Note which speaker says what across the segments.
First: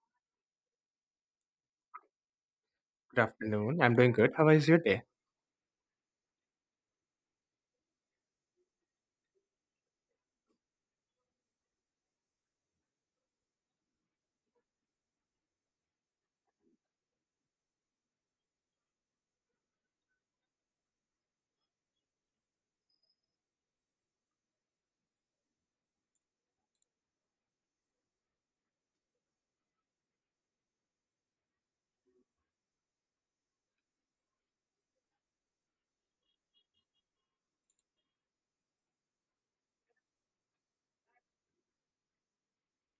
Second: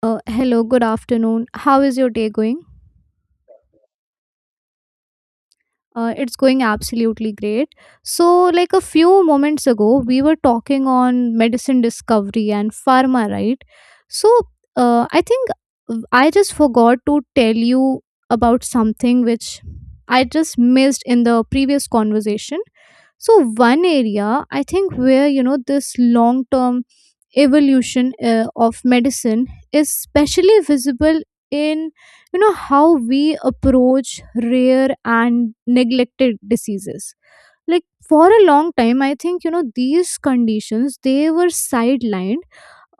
Speaker 1: Hello, good afternoon. How is your day going?
Speaker 2: Good afternoon. I'm doing good. How was your day?
Speaker 1: It's going absolutely great. So, like a few moments ago, we were talking on medicine discovery and pharma, right? So, I think I just forgot to tell you about something which I just missed in the previous conversation. So, one area I think where you know this long term evolution of medicine is especially visible in you know how we approach rare and neglected diseases like for a long time I think you know these conditions they were sidelined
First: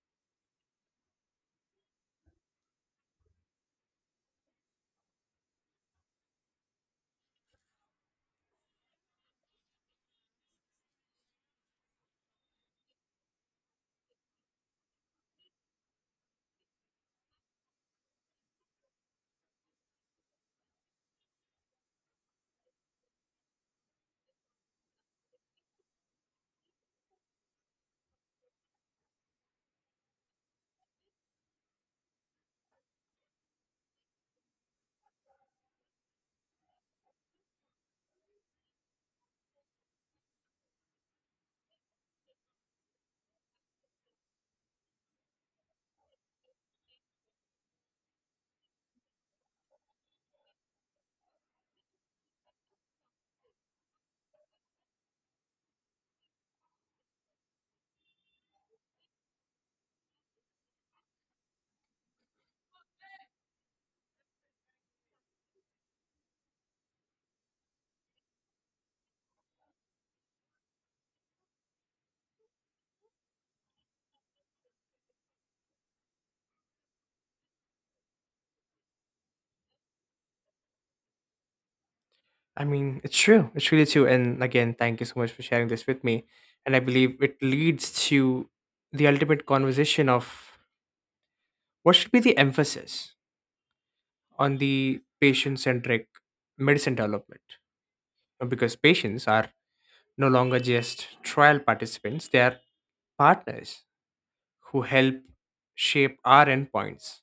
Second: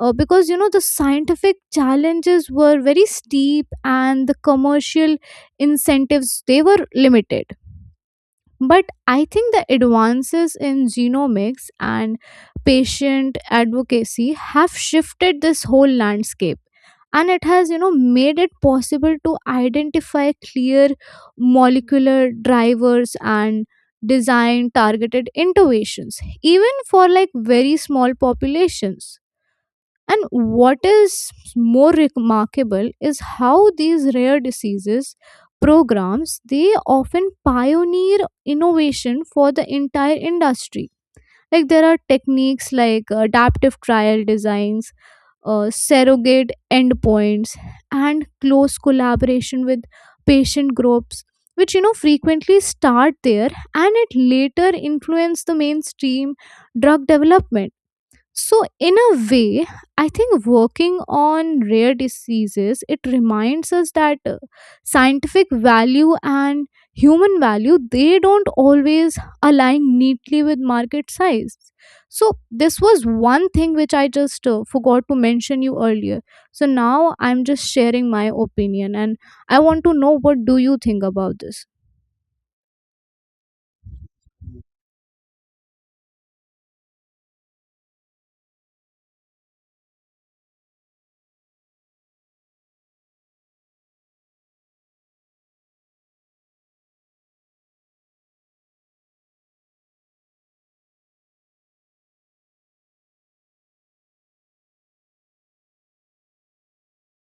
Speaker 1: because you know the scientific challenges were very steep and the commercial incentives they were limited, but I think the advances in genomics and patient advocacy have shifted this whole landscape and it has you know made it possible to identify clear molecular drivers and design targeted interventions even for like very small populations. And what is more remarkable is how these rare diseases programs they often pioneer innovation for the entire industry. Like there are techniques like adaptive trial designs, surrogate endpoints, and close collaboration with patient groups, which you know frequently start there and it later influence the mainstream drug development. So, in a way, I think working on rare diseases it reminds us that scientific value and human value they don't always align neatly with market size. So, this was one thing which I just forgot to mention you earlier. So now I'm just sharing my opinion, and I want to know what do you think about this.
Speaker 2: I mean, it's true. It's really true. And again, thank you so much for sharing this with me. And I believe it leads to the ultimate conversation of what should be the emphasis on the patient centric medicine development. Because patients are no longer just trial participants, they are partners who help shape our endpoints,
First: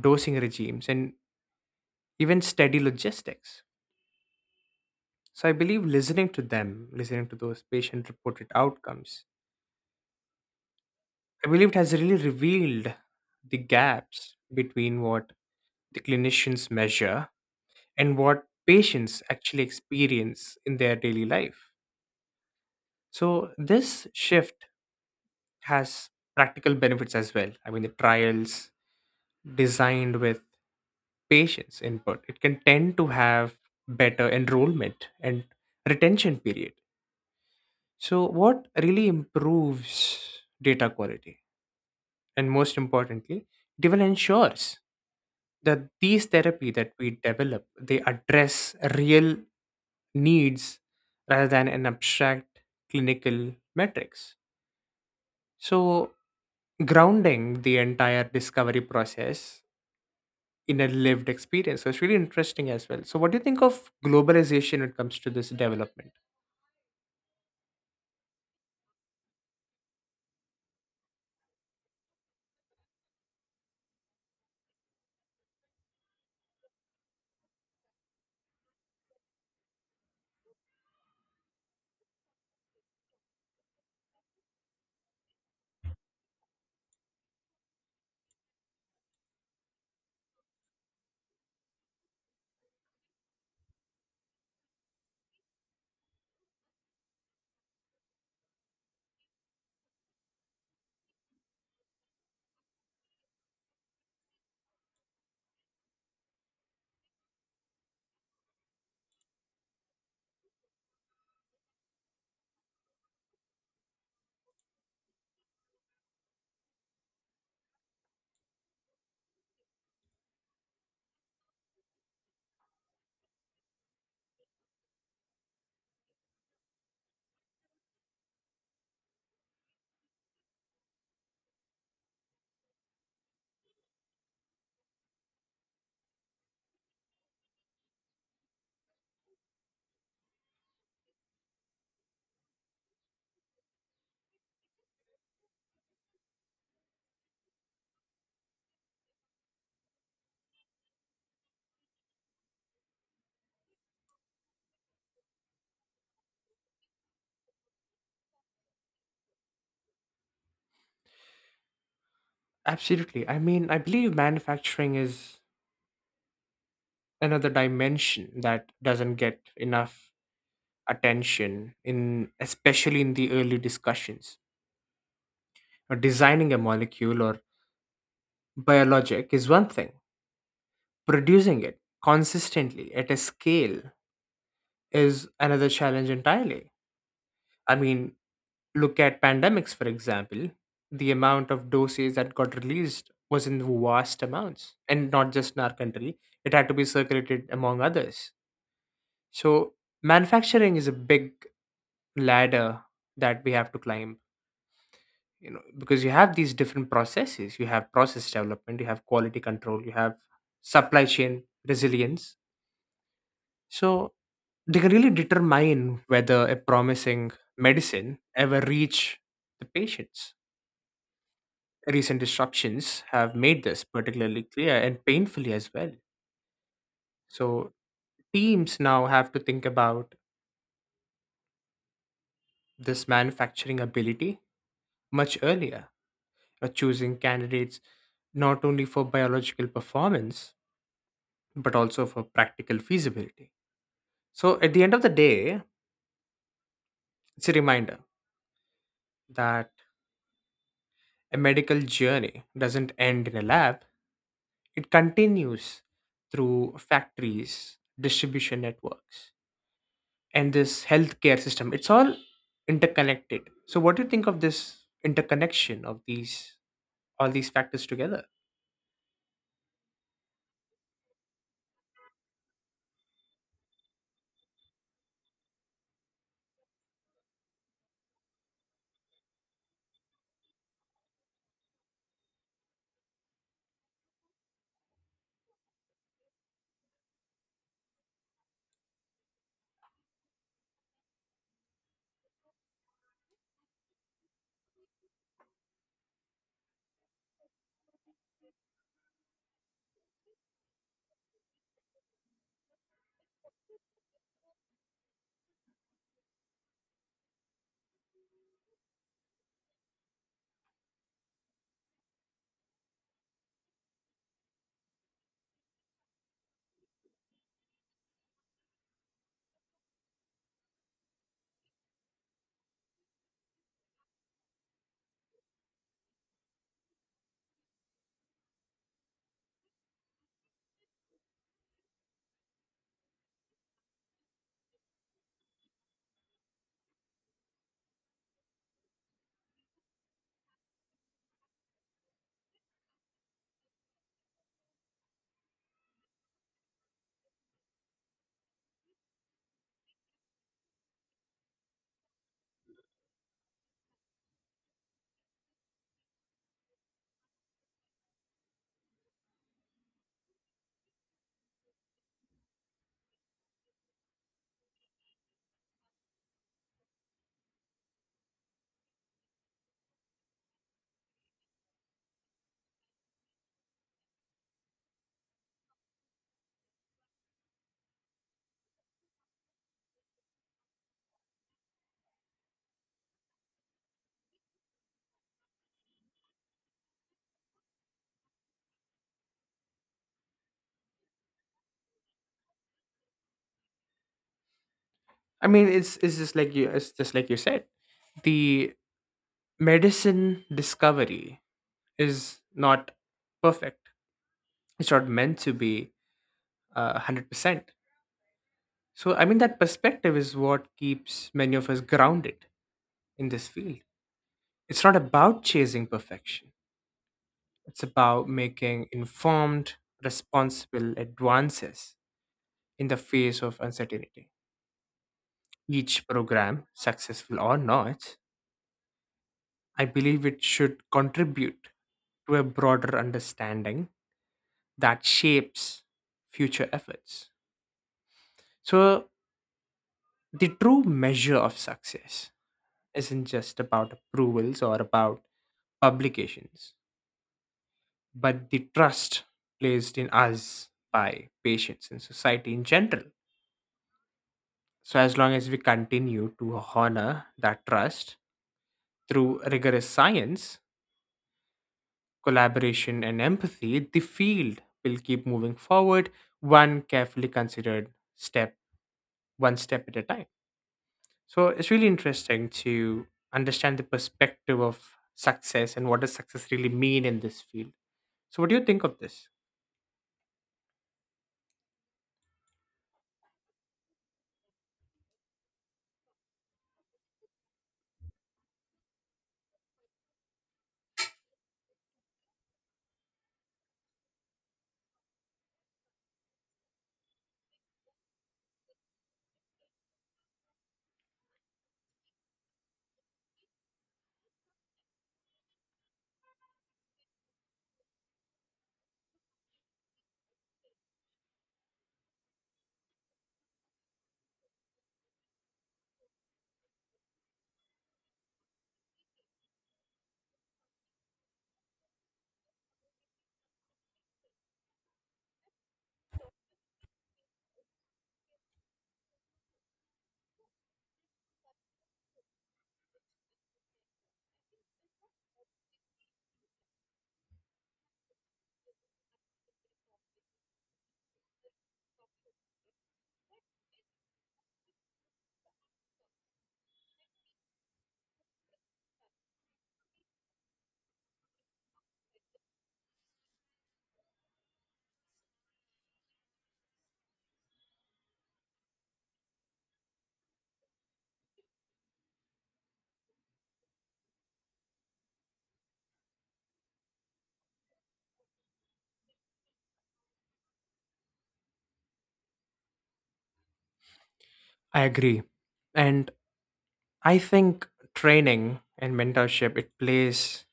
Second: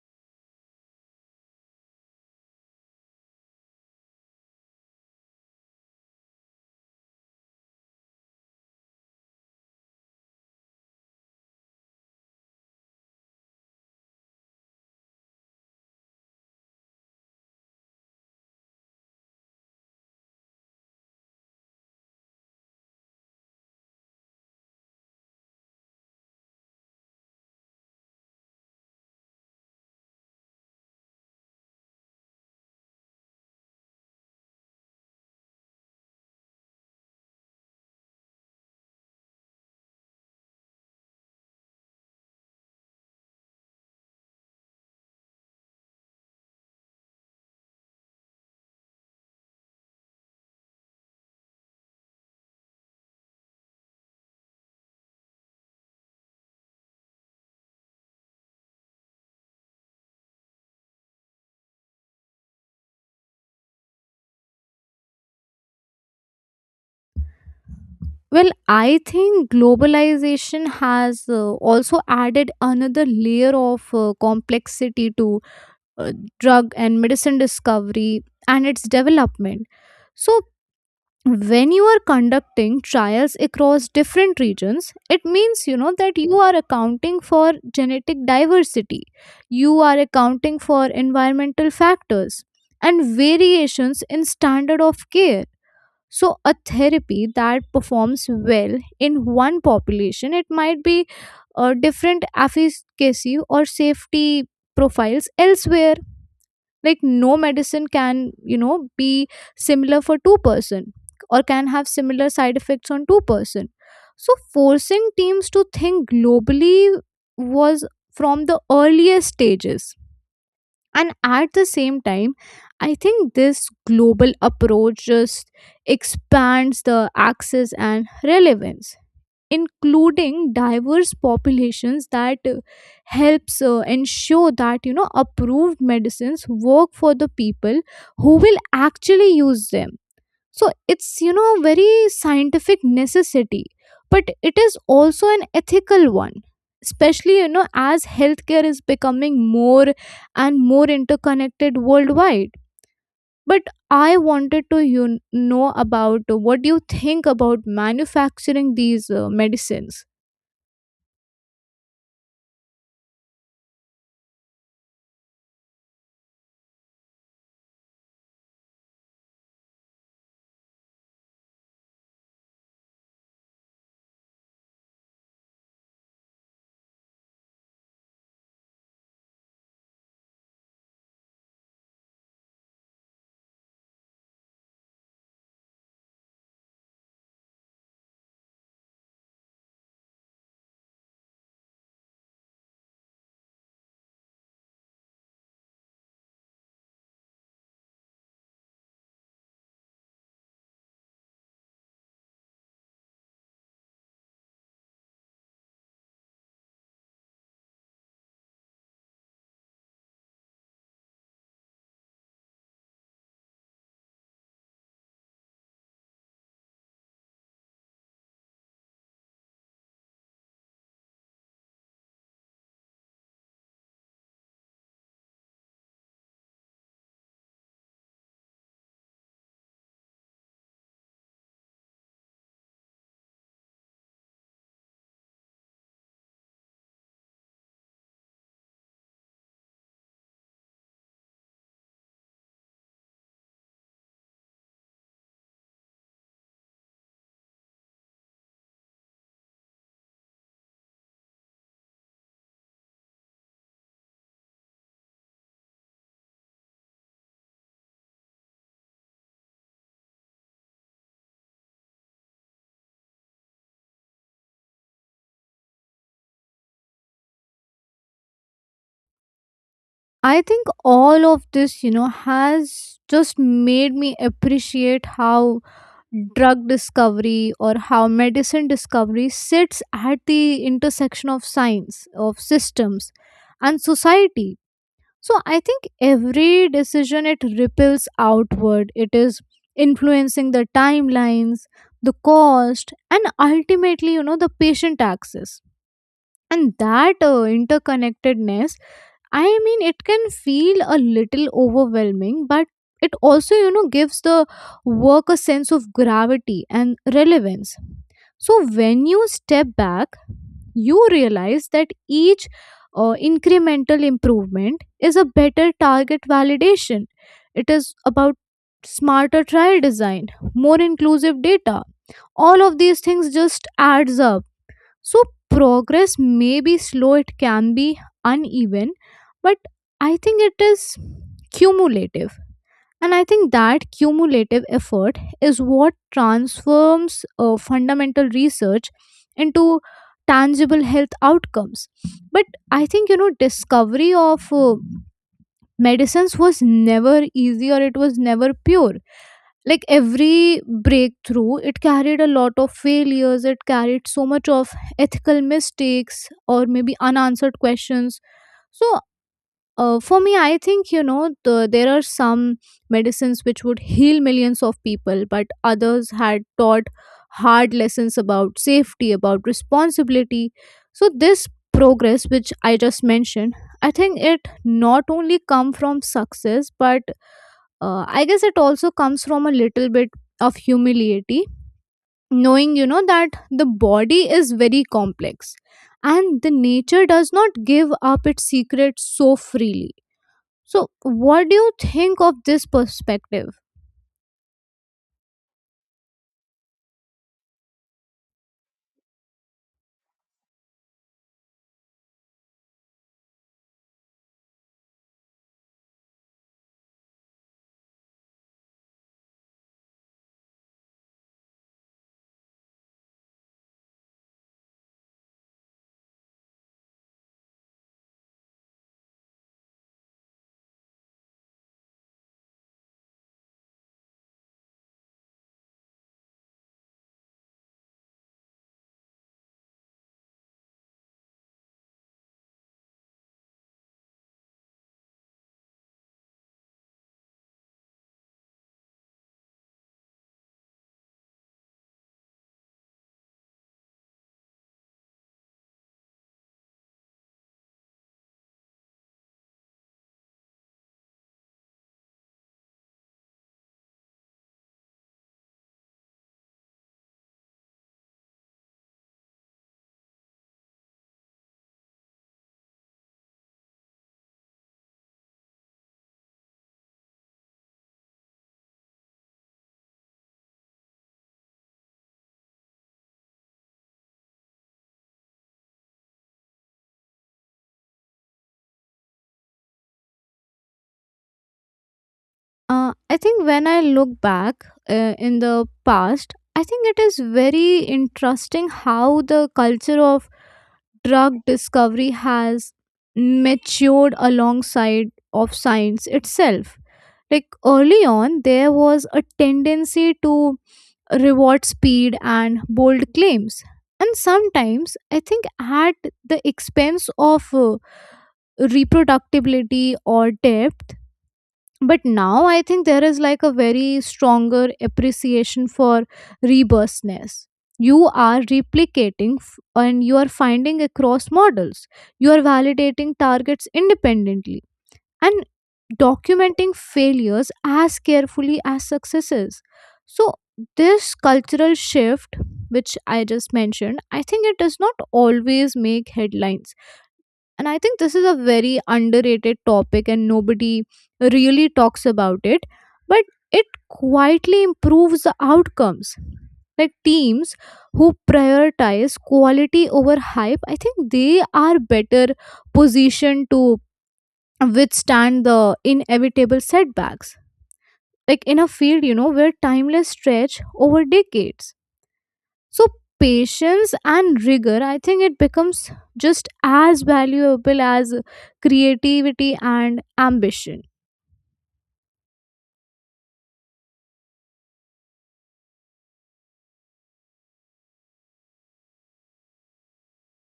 Speaker 2: dosing regimes, and even steady logistics. So I believe listening to them, listening to those patient reported outcomes, I believe it has really revealed the gaps between what the clinicians measure and what patients actually experience in their daily life. So this shift has practical benefits as well. I mean, the trials designed with patients input, it can tend to have better enrollment and retention period. So what really improves data quality? And most importantly, it even ensures that these therapy that we develop they address real needs rather than an abstract clinical metrics. So grounding the entire discovery process in a lived experience. So it's really interesting as well. So what do you think of globalization when it comes to this development?
Speaker 1: Well, I think globalization has also added another layer of complexity to uh, drug and medicine discovery and its development. So, when you are conducting trials across different regions, it means you know that you are accounting for genetic diversity, you are accounting for environmental factors, and variations in standard of care. So, a therapy that performs well in one population, it might be a different efficacy or safety profiles elsewhere. Like, no medicine can, you know, be similar for two person or can have similar side effects on two person. So, forcing teams to think globally was from the earliest stages, and at the same time, I think this global approach just expands the access and relevance, including diverse populations that helps ensure that you know approved medicines work for the people who will actually use them. So it's, you know, very scientific necessity, but it is also an ethical one. Especially, you know, as healthcare is becoming more and more interconnected worldwide. But I wanted to you know about what do you think about manufacturing these medicines.
Speaker 2: Absolutely. I mean, I believe manufacturing is another dimension that doesn't get enough attention in especially in the early discussions. Designing a molecule or biologic is one thing. Producing it consistently at a scale is another challenge entirely. I mean, look at pandemics for example. The amount of doses that got released was in vast amounts, and not just in our country, it had to be circulated among others. So manufacturing is a big ladder that we have to climb. You know, because you have these different processes, you have process development, you have quality control, you have supply chain resilience. So they can really determine whether a promising medicine ever reach the patients. Recent disruptions have made this particularly clear and painfully as well. So teams now have to think about this manufacturing ability much earlier, choosing candidates not only for biological performance but also for practical feasibility. So, at the end of the day, it's a reminder that a medical journey doesn't end in a lab, it continues through factories, distribution networks, and this healthcare system. It's all interconnected. So, what do you think of this interconnection of these all these factors together?
Speaker 1: I think all of this, you know, has just made me appreciate how drug discovery or how medicine discovery sits at the intersection of science, of systems, and society. So I think every decision it ripples outward. It is influencing the timelines, the cost, and ultimately, you know, the patient access and that interconnectedness. I mean it can feel a little overwhelming, but it also you know gives the work a sense of gravity and relevance. So when you step back you realize that each incremental improvement is a better target validation. It is about smarter trial design, more inclusive data. All of these things just adds up. So, progress may be slow, it can be uneven, but I think it is cumulative. And I think that cumulative effort is what transforms fundamental research into tangible health outcomes. But I think, you know, discovery of medicines was never easy or it was never pure. Like every breakthrough it carried a lot of failures, it carried so much of ethical mistakes or maybe unanswered questions. So for me I think you know there are some medicines which would heal millions of people but others had taught hard lessons about safety, about responsibility. So this progress which I just mentioned, I think it not only come from success but I guess it also comes from a little bit of humility, knowing you know that the body is very complex and the nature does not give up its secrets so freely. So what do you think of this perspective?
Speaker 2: I mean, it's just like you said. The medicine discovery is not perfect. It's not meant to be 100%. So I mean that perspective is what keeps many of us grounded in this field. It's not about chasing perfection. It's about making informed, responsible advances in the face of uncertainty. Each program, successful or not, I believe it should contribute to a broader understanding that shapes future efforts. So, the true measure of success isn't just about approvals or about publications, but the trust placed in us by patients and society in general. So, as long as we continue to honor that trust through rigorous science, collaboration, and empathy, the field will keep moving forward, one carefully considered step, one step at a time. So it's really interesting to understand the perspective of success and what does success really mean in this field. So what do you think of this?
Speaker 1: I think when I look back in the past, I think it is very interesting how the culture of drug discovery has matured alongside of science itself. Like early on there was a tendency to reward speed and bold claims, and sometimes I think at the expense of reproductibility or depth. But now I think there is like a very stronger appreciation for rebirthness. You are replicating and you are finding across models, you are validating targets independently, and documenting failures as carefully as successes. So this cultural shift which I just mentioned, I think it does not always make headlines, and I think this is a very underrated topic and nobody really talks about it. But it quietly improves the outcomes. Like teams who prioritize quality over hype, I think they are better positioned to withstand the inevitable setbacks, like in a field you know where timeless stretch over decades. So patience and rigor, I think it becomes just as valuable as creativity and ambition.
Speaker 2: I agree. And I think training and mentorship it plays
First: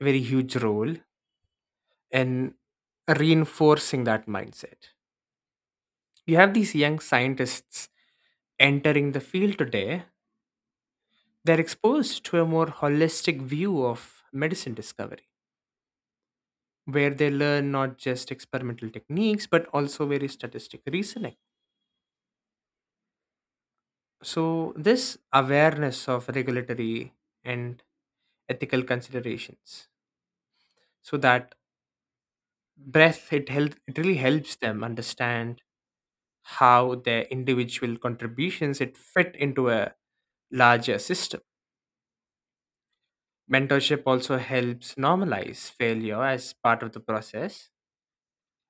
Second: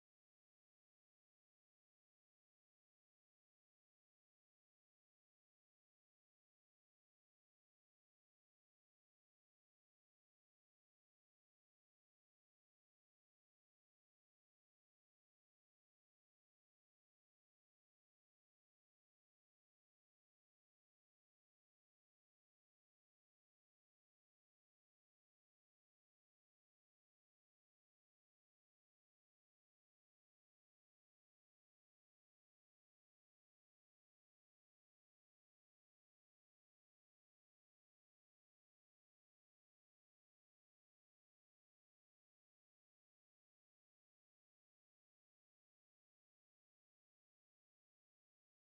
Speaker 2: a very huge role in reinforcing that mindset. You have these young scientists entering the field today, they're exposed to a more holistic view of medicine discovery where they learn not just experimental techniques but also very statistical reasoning. So, this awareness of regulatory and ethical considerations, so that breath it really helps them understand how their individual contributions it fit into a larger system. Mentorship also helps normalize failure as part of the process,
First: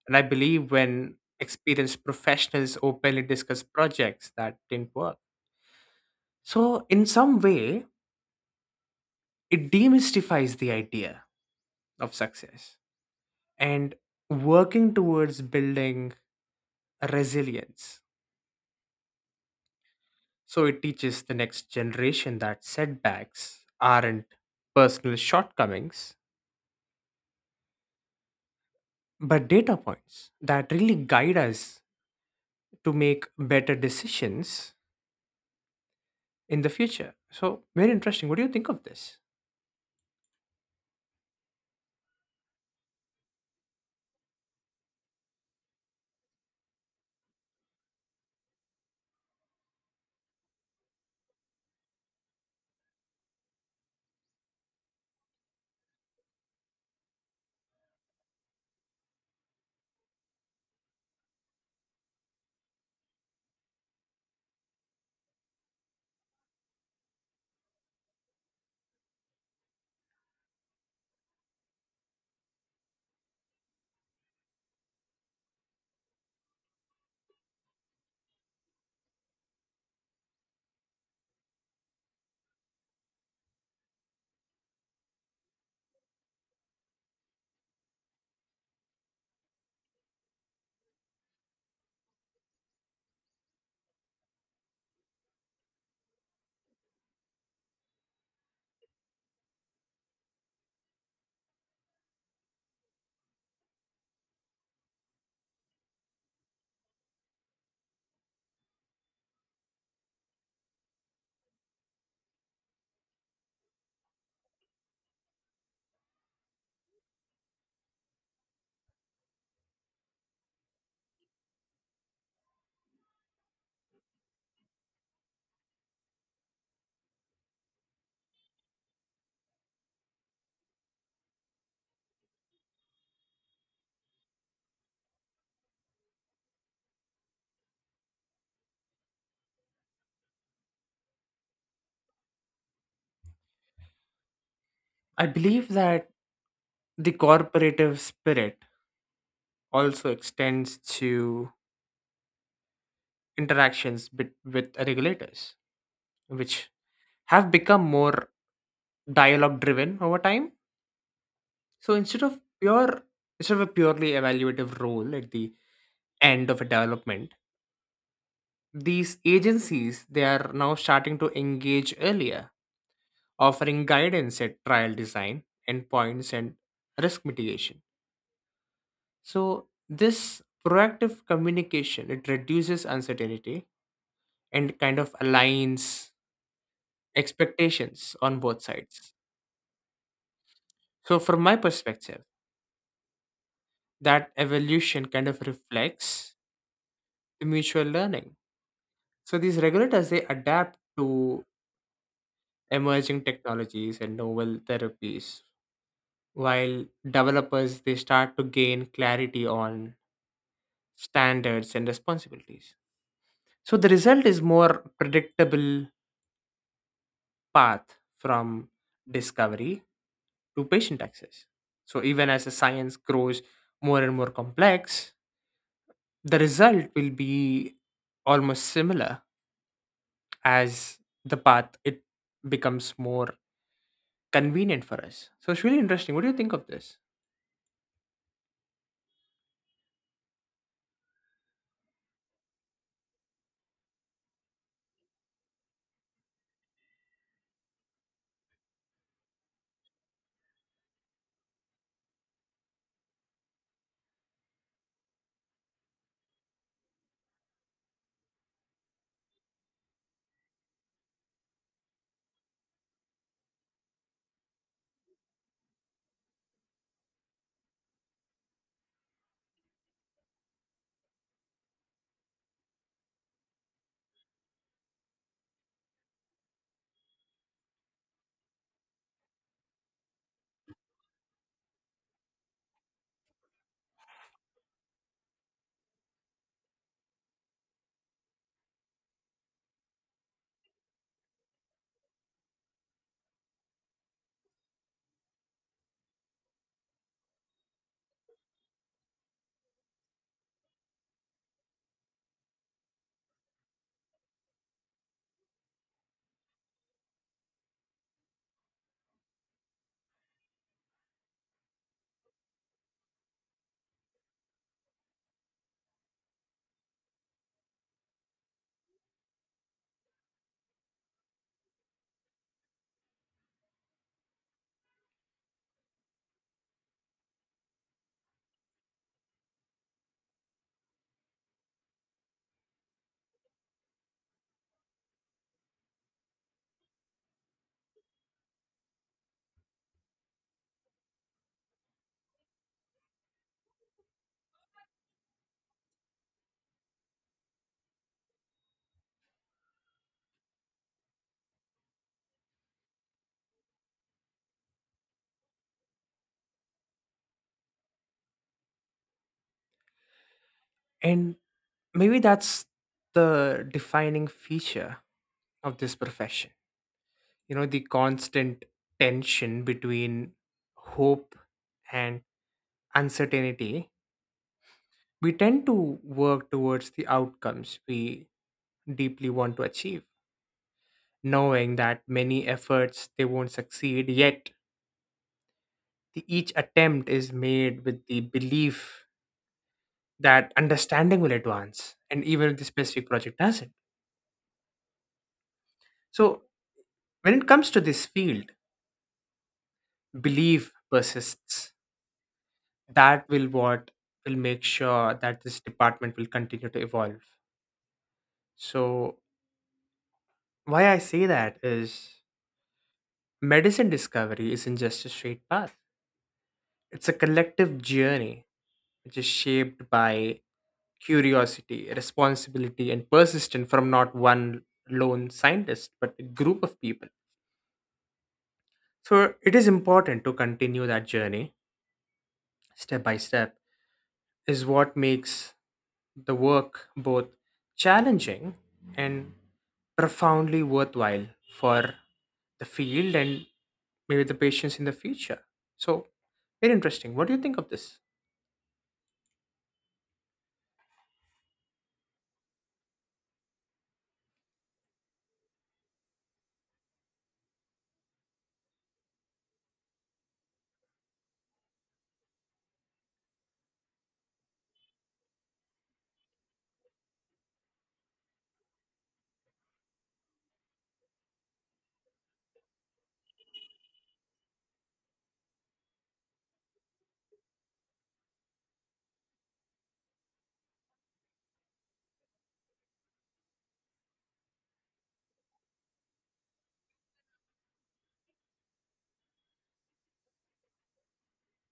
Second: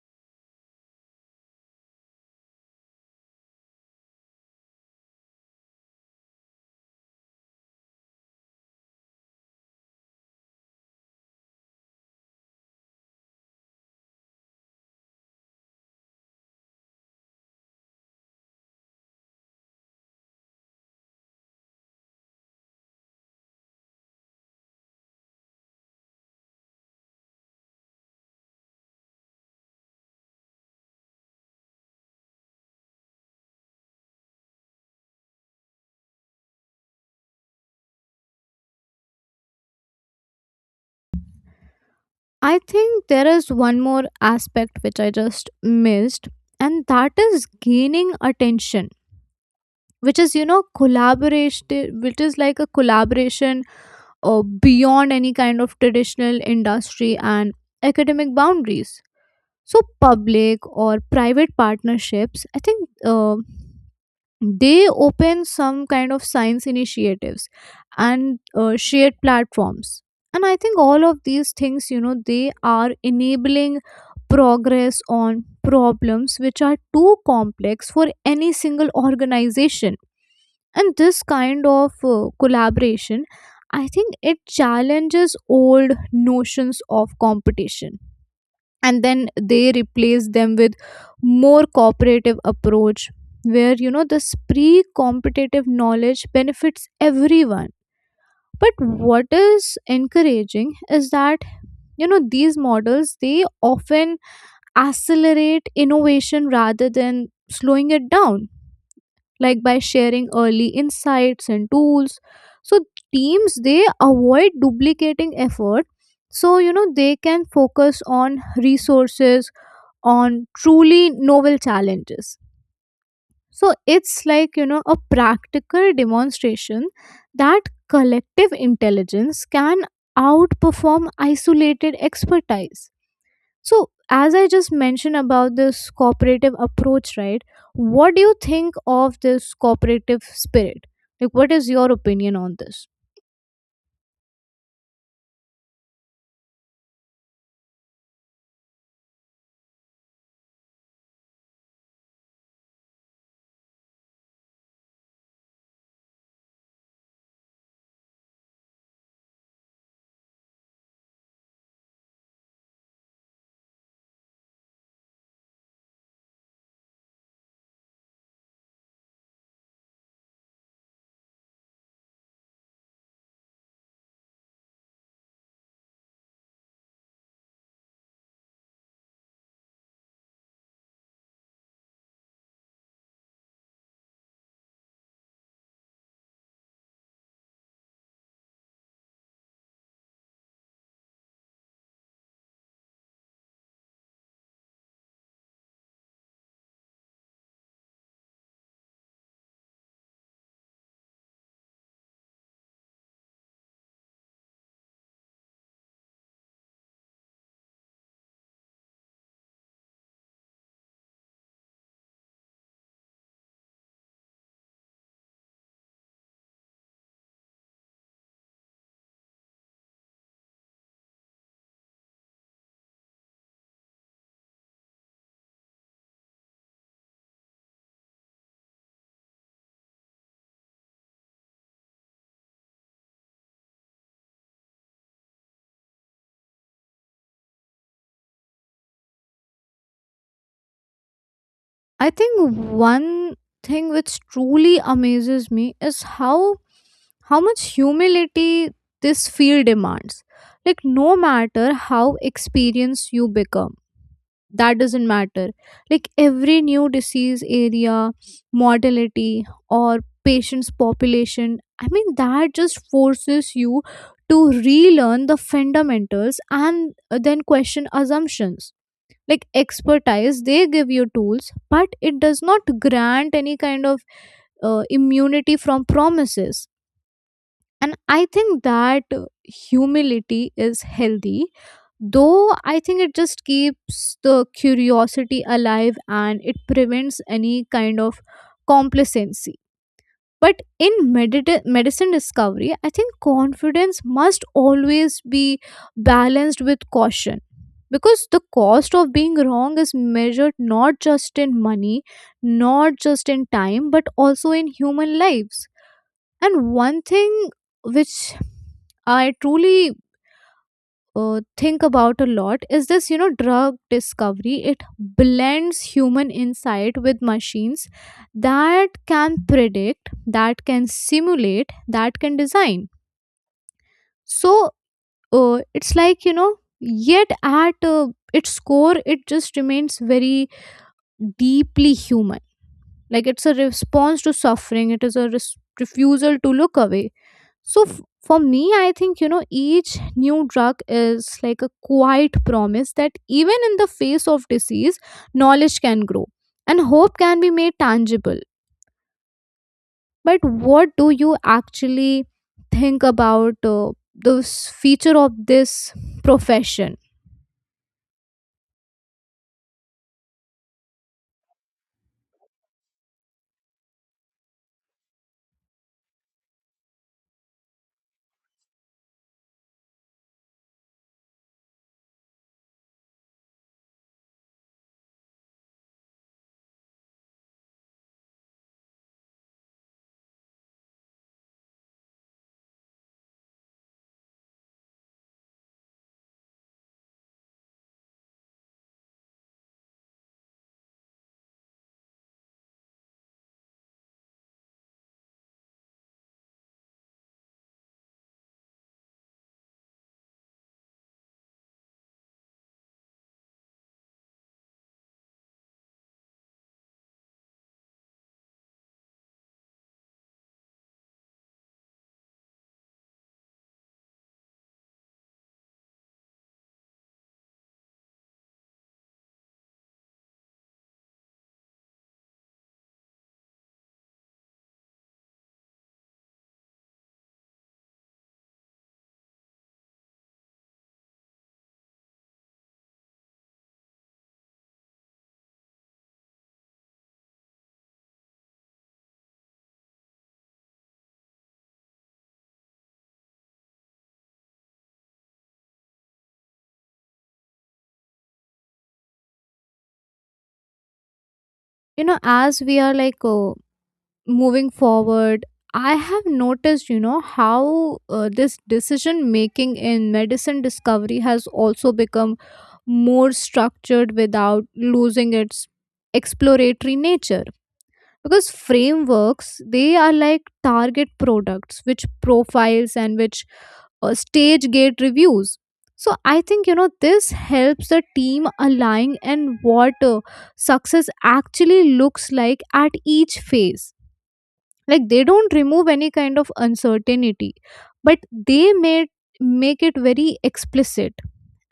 Speaker 2: and I believe when experienced professionals openly discuss projects that didn't work. So, in some way, it demystifies the idea of success and working towards building resilience. So, it teaches the next generation that setbacks aren't personal shortcomings, but data points that really guide us to make better decisions in the future. So, very interesting. What do you think of this?
Speaker 1: I think there is one more aspect which I just missed, and that is gaining attention, which is you know collaboration, which is like a collaboration beyond any kind of traditional industry and academic boundaries. So public or private partnerships, I think. They open some kind of science initiatives and shared platforms, and I think all of these things you know they are enabling progress on problems which are too complex for any single organization. And this kind of collaboration, I think it challenges old notions of competition, and then they replace them with more cooperative approach where you know this pre-competitive knowledge benefits everyone. But what is encouraging is that you know these models they often accelerate innovation rather than slowing it down. Like by sharing early insights and tools, so teams they avoid duplicating effort, so you know they can focus on resources on truly novel challenges. So it's like, you know, a practical demonstration that collective intelligence can outperform isolated expertise. So, as I just mentioned about this cooperative approach, right? What do you think of this cooperative spirit? Like, what is your opinion on this?
Speaker 2: I believe that the corporative spirit also extends to interactions bit with regulators, which have become more dialogue driven over time. So instead of a purely evaluative role at the end of a development, these agencies they are now starting to engage earlier, offering guidance at trial design, endpoints and risk mitigation. So this proactive communication it reduces uncertainty and kind of aligns expectations on both sides. So, from my perspective, that evolution kind of reflects the mutual learning. So, these regulators they adapt to emerging technologies and novel therapies, while developers they start to gain clarity on standards and responsibilities. So, the result is more predictable path from discovery to patient access. So, even as the science grows more and more complex, the result will be almost similar as the path it becomes more convenient for us. So it's really interesting. What do you think of this?
Speaker 1: I think one thing which truly amazes me is how much humility this field demands. Like, no matter how experienced you become, that doesn't matter. Like, every new disease area, mortality, or patient's population, I mean, that just forces you to relearn the fundamentals and then question assumptions. Like, expertise, they give you tools, but it does not grant any kind of immunity from promises. And I think that humility is healthy, though I think it just keeps the curiosity alive and it prevents any kind of complacency. But in medicine discovery, I think confidence must always be balanced with caution because the cost of being wrong is measured not just in money, not just in time, but also in human lives. And one thing which I truly think about a lot is this, you know, drug discovery. It blends human insight with machines that can predict, that can simulate, that can design. So it's like, you know, yet at its core, it just remains very deeply human. Like it's a response to suffering, it is a refusal to look away. So for me, I think you know each new drug is like a quiet promise that even in the face of disease, knowledge can grow and hope can be made tangible. But what do you actually think about this feature of this profession?
Speaker 2: And maybe that's the defining feature of this profession, you know, the constant tension between hope and uncertainty. We tend to work towards the outcomes we deeply want to achieve, knowing that many efforts they won't succeed, yet each attempt is made with the belief that understanding will advance, and even if the specific project doesn't. So, when it comes to this field, belief persists. That will What will make sure that this department will continue to evolve. So, why I say that is medicine discovery isn't just a straight path. It's a collective journey which is shaped by curiosity, responsibility, and persistence from not one lone scientist, but a group of people. So it is important to continue that journey step by step, is what makes the work both challenging and profoundly worthwhile for the field and maybe the patients in the future. So, very interesting. What do you think of this?
Speaker 1: You know as we are like moving forward, I have noticed you know how this decision making in medicine discovery has also become more structured without losing its exploratory nature, because frameworks they are like target products which profiles and which stage gate reviews. So I think you know this helps the team align and what success actually looks like at each phase. Like they don't remove any kind of uncertainty, but they may make it very explicit,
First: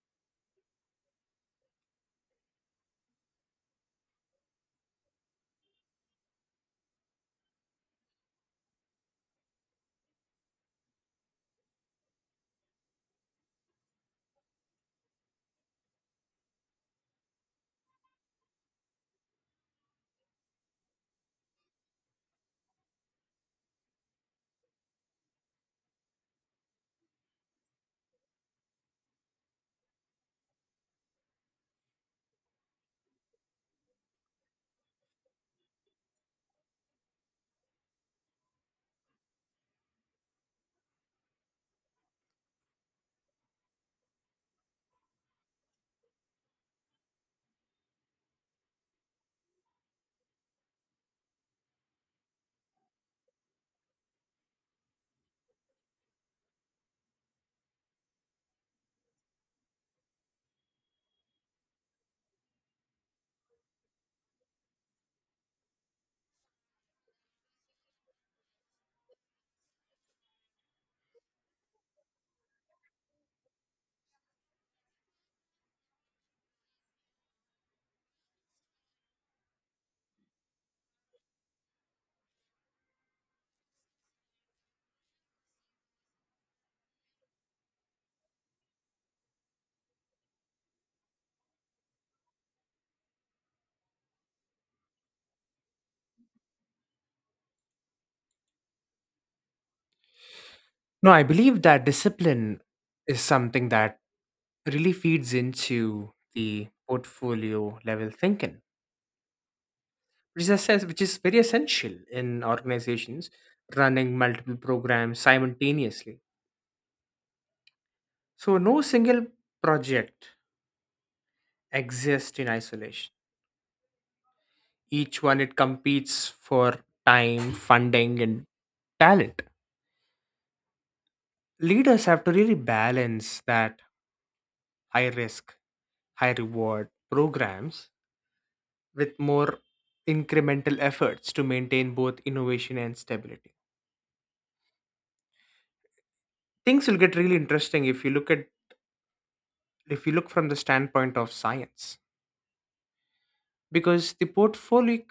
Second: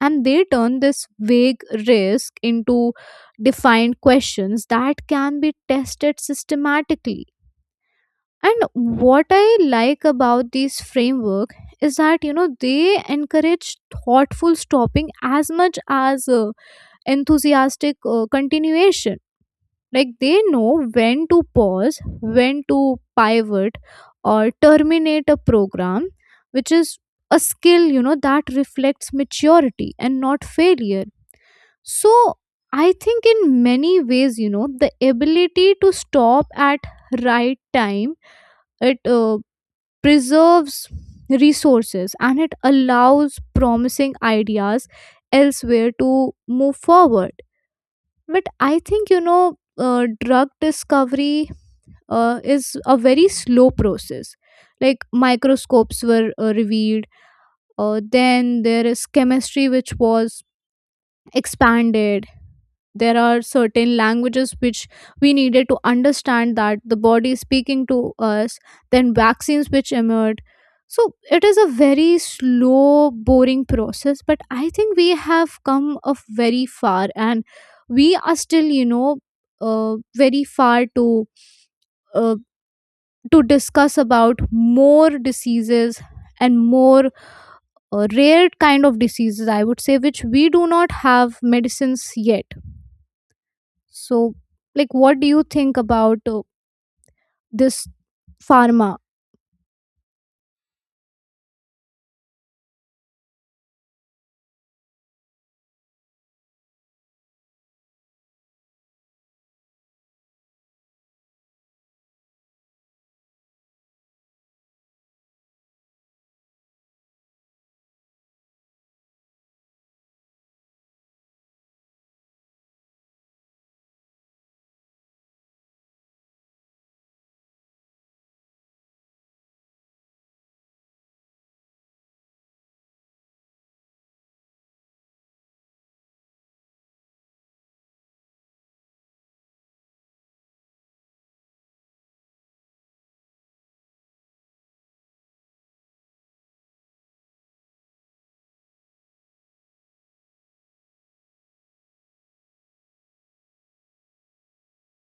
Speaker 1: and they turn this vague risk into defined questions that can be tested systematically. And what I like about these framework is that you know they encourage thoughtful stopping as much as enthusiastic continuation. Like they know when to pause, when to pivot, or terminate a program, which is a skill you know that reflects maturity and not failure. So I think in many ways you know the ability to stop at right time it preserves resources and it allows promising ideas elsewhere to move forward. But I think, you know, drug discovery is a very slow process. Like microscopes were revealed, then there is chemistry which was expanded, there are certain languages which we needed to understand that the body is speaking to us, then vaccines which emerged. So it is a very slow boring process, but I think we have come a very far, and we are still you know very far to uh, to discuss about more diseases and more rare kind of diseases I would say which we do not have medicines yet. So, like, what do you think about this pharma?
Speaker 2: No, I believe that discipline is something that really feeds into the portfolio level thinking, which is very essential in organizations running multiple programs simultaneously. So, no single project exists in isolation. Each one it competes for time, funding, and talent. Leaders have to really balance that high risk, high reward programs with more incremental efforts to maintain both innovation and stability. Things will get really interesting if you look from the standpoint of science, because the portfolio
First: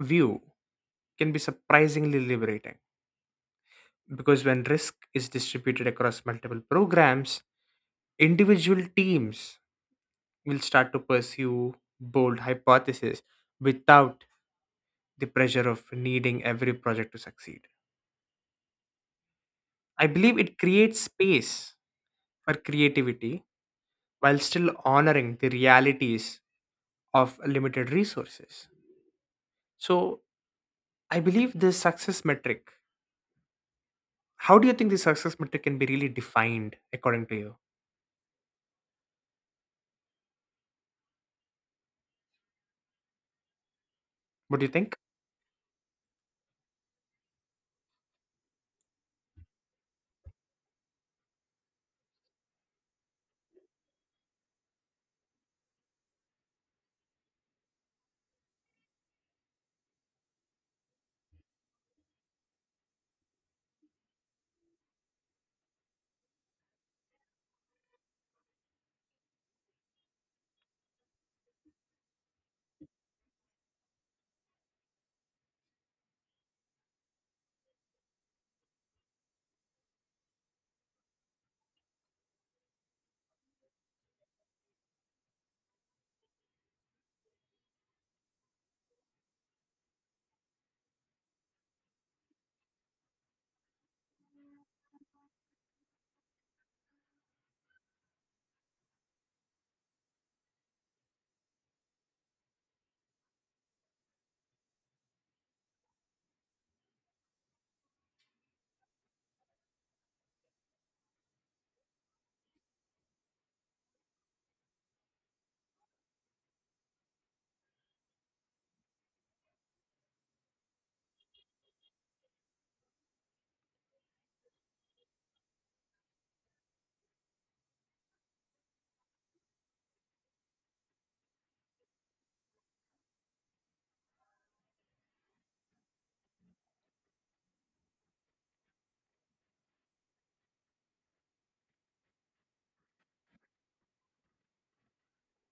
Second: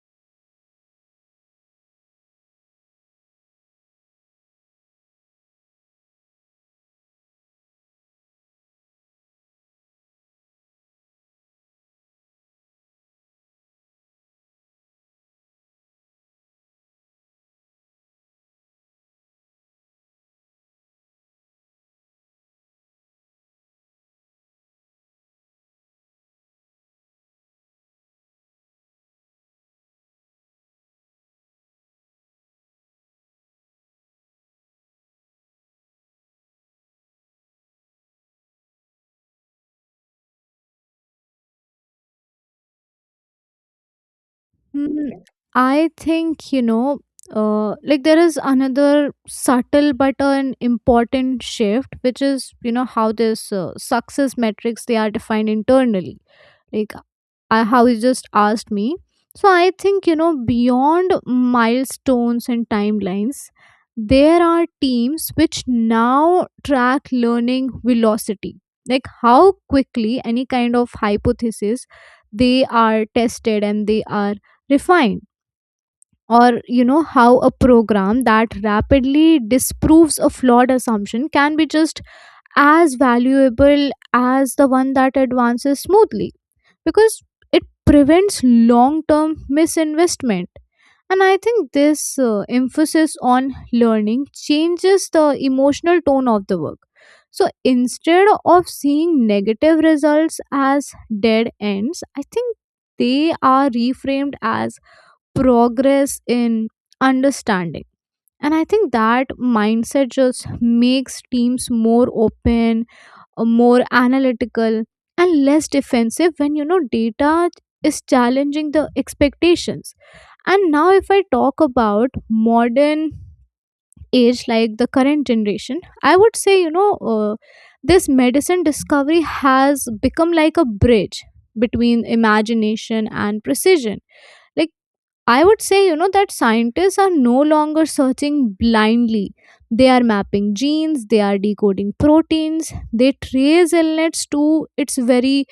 Speaker 2: view can be surprisingly liberating, because when risk is distributed across multiple programs, individual teams will start to pursue bold hypotheses without the pressure of needing every project to succeed. I believe it creates space for creativity while still honoring the realities of limited resources. So I believe the success metric. How do you think the success metric can be really defined according to you? What do you think?
Speaker 1: Mm, I think, you know, like there is another subtle but an important shift, which is, you know, how this success metrics they are defined internally. Like I, how you just asked me. So I think, you know, beyond milestones and timelines, there are teams which now track learning velocity, like how quickly any kind of hypothesis they are tested and they are refine, or you know how a program that rapidly disproves a flawed assumption can be just as valuable as the one that advances smoothly because it prevents long term misinvestment. And I think this emphasis on learning changes the emotional tone of the work. So instead of seeing negative results as dead ends, I think they are reframed as progress in understanding. And I think that mindset just makes teams more open, more analytical, and less defensive when you know data is challenging the expectations. And now, if I talk about modern age, like the current generation, I would say, you know, this medicine discovery has become like a bridge between imagination and precision. Like I would say, you know, that scientists are no longer searching blindly. They are mapping genes, they are decoding proteins, they trace illness to its very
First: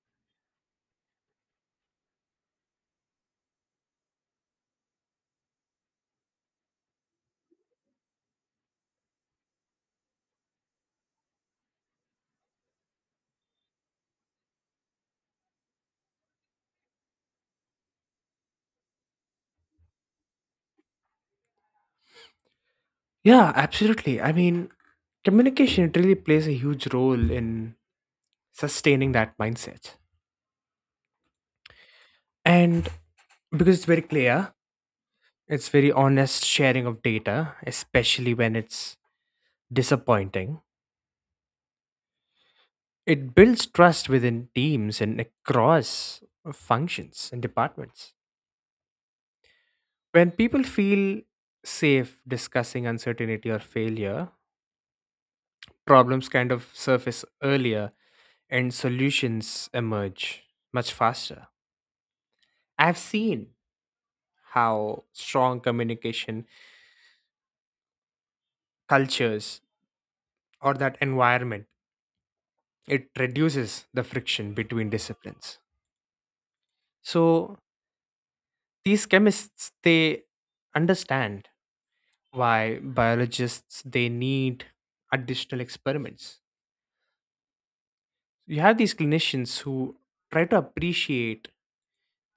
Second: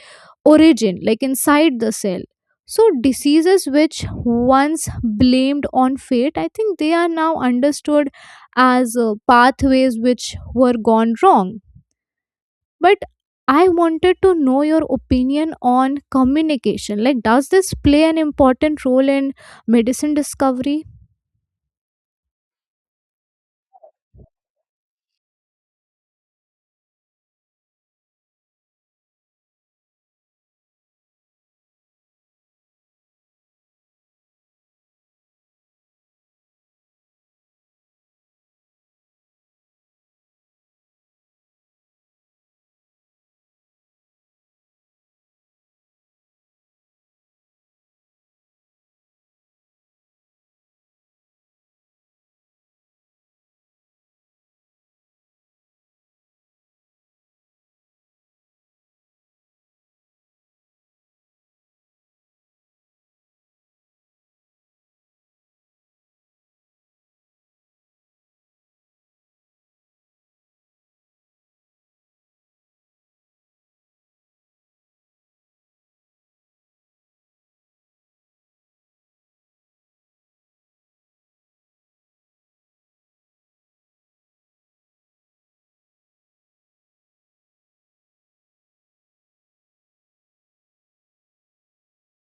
Speaker 1: origin, like inside the cell. So, diseases which once blamed on fate, I think they are now understood as pathways which were gone wrong. But I wanted to know your opinion on communication, like does this play an important role in medicine discovery?
Speaker 2: Yeah, absolutely. I mean, communication it really plays a huge role in sustaining that mindset. And because it's very clear, it's very honest sharing of data, especially when it's disappointing. It builds trust within teams and across functions and departments. When people feel safe discussing uncertainty or failure, problems kind of surface earlier and solutions emerge much faster. I've seen how strong communication cultures or that environment it reduces the friction between disciplines. So these chemists they understand why biologists they need additional experiments. You have these clinicians who try to appreciate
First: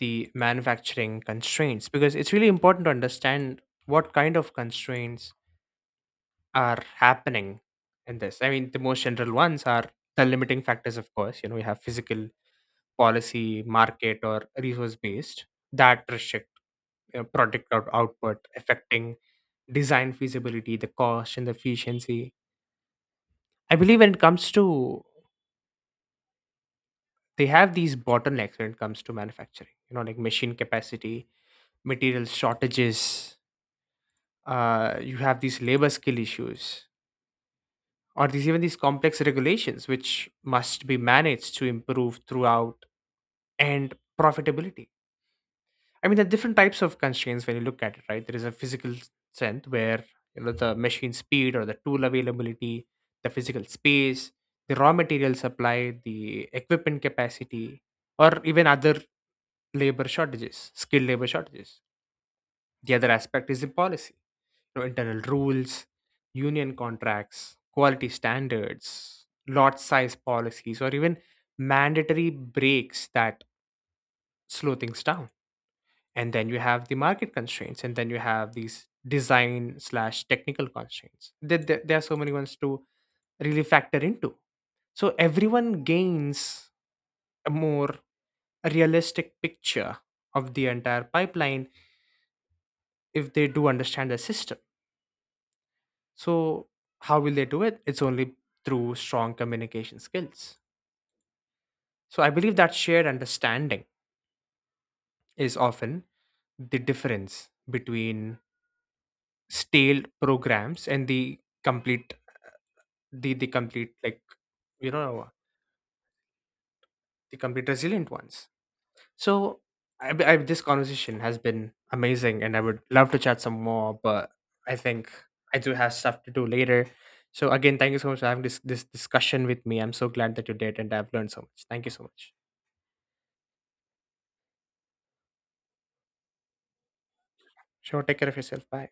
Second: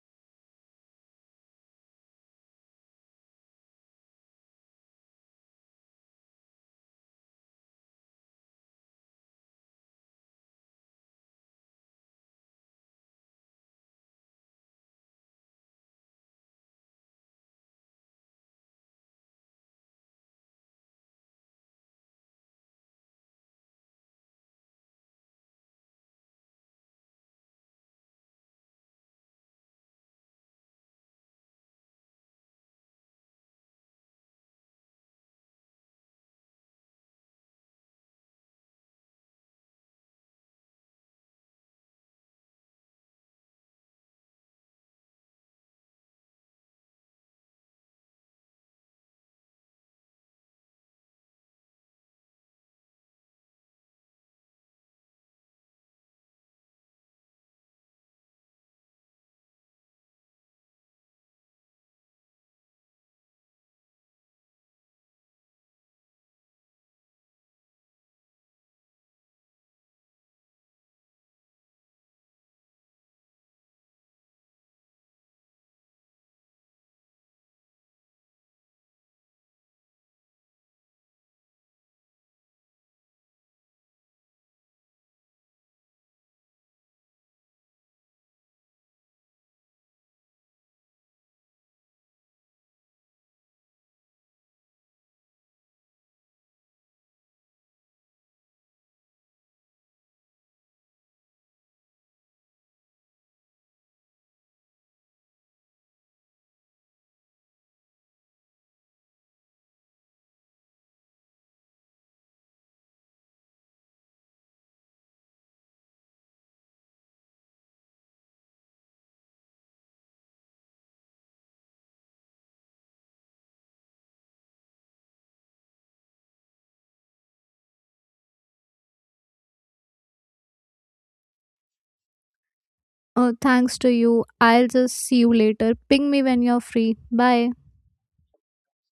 Speaker 2: the manufacturing constraints because it's really important to understand what kind of constraints are happening in this. I mean, the most general ones are the limiting factors, of course. You know, we have physical, policy, market, or resource based that restrict, you know, product output, affecting design feasibility, the cost, and the efficiency. I believe when it comes to they have these bottlenecks when it comes to manufacturing, you know, like machine capacity, material shortages, you have these labor skill issues or these even these complex regulations which must be managed to improve throughout and profitability. I mean there are different types of constraints when you look at it, right? There is a physical sense where, you know, the machine speed or the tool availability, the physical space, the raw material supply, the equipment capacity, or even other labor shortages, skilled labor shortages. The other aspect is the policy, you know, internal rules, union contracts, quality standards, lot size policies, or even mandatory breaks that slow things down. And then you have the market constraints, and then you have these design slash technical constraints. There are so many ones to really factor into. So everyone gains a more realistic picture of the entire pipeline if they do understand the system. So, how will they do it? It's only through strong communication skills. So, I believe that shared understanding is often the difference between stale programs and complete, the complete, like, you know, the complete resilient ones. So, this conversation has been amazing and I would love to chat some more, but I think I do have stuff to do later. So, again, thank you so much for having this, discussion with me. I'm so glad that you did and I've learned so much. Thank you so much.
Speaker 1: Thanks to you. I'll just see you later. Ping me when you're free. Bye.
Speaker 2: Sure, take care of yourself. Bye.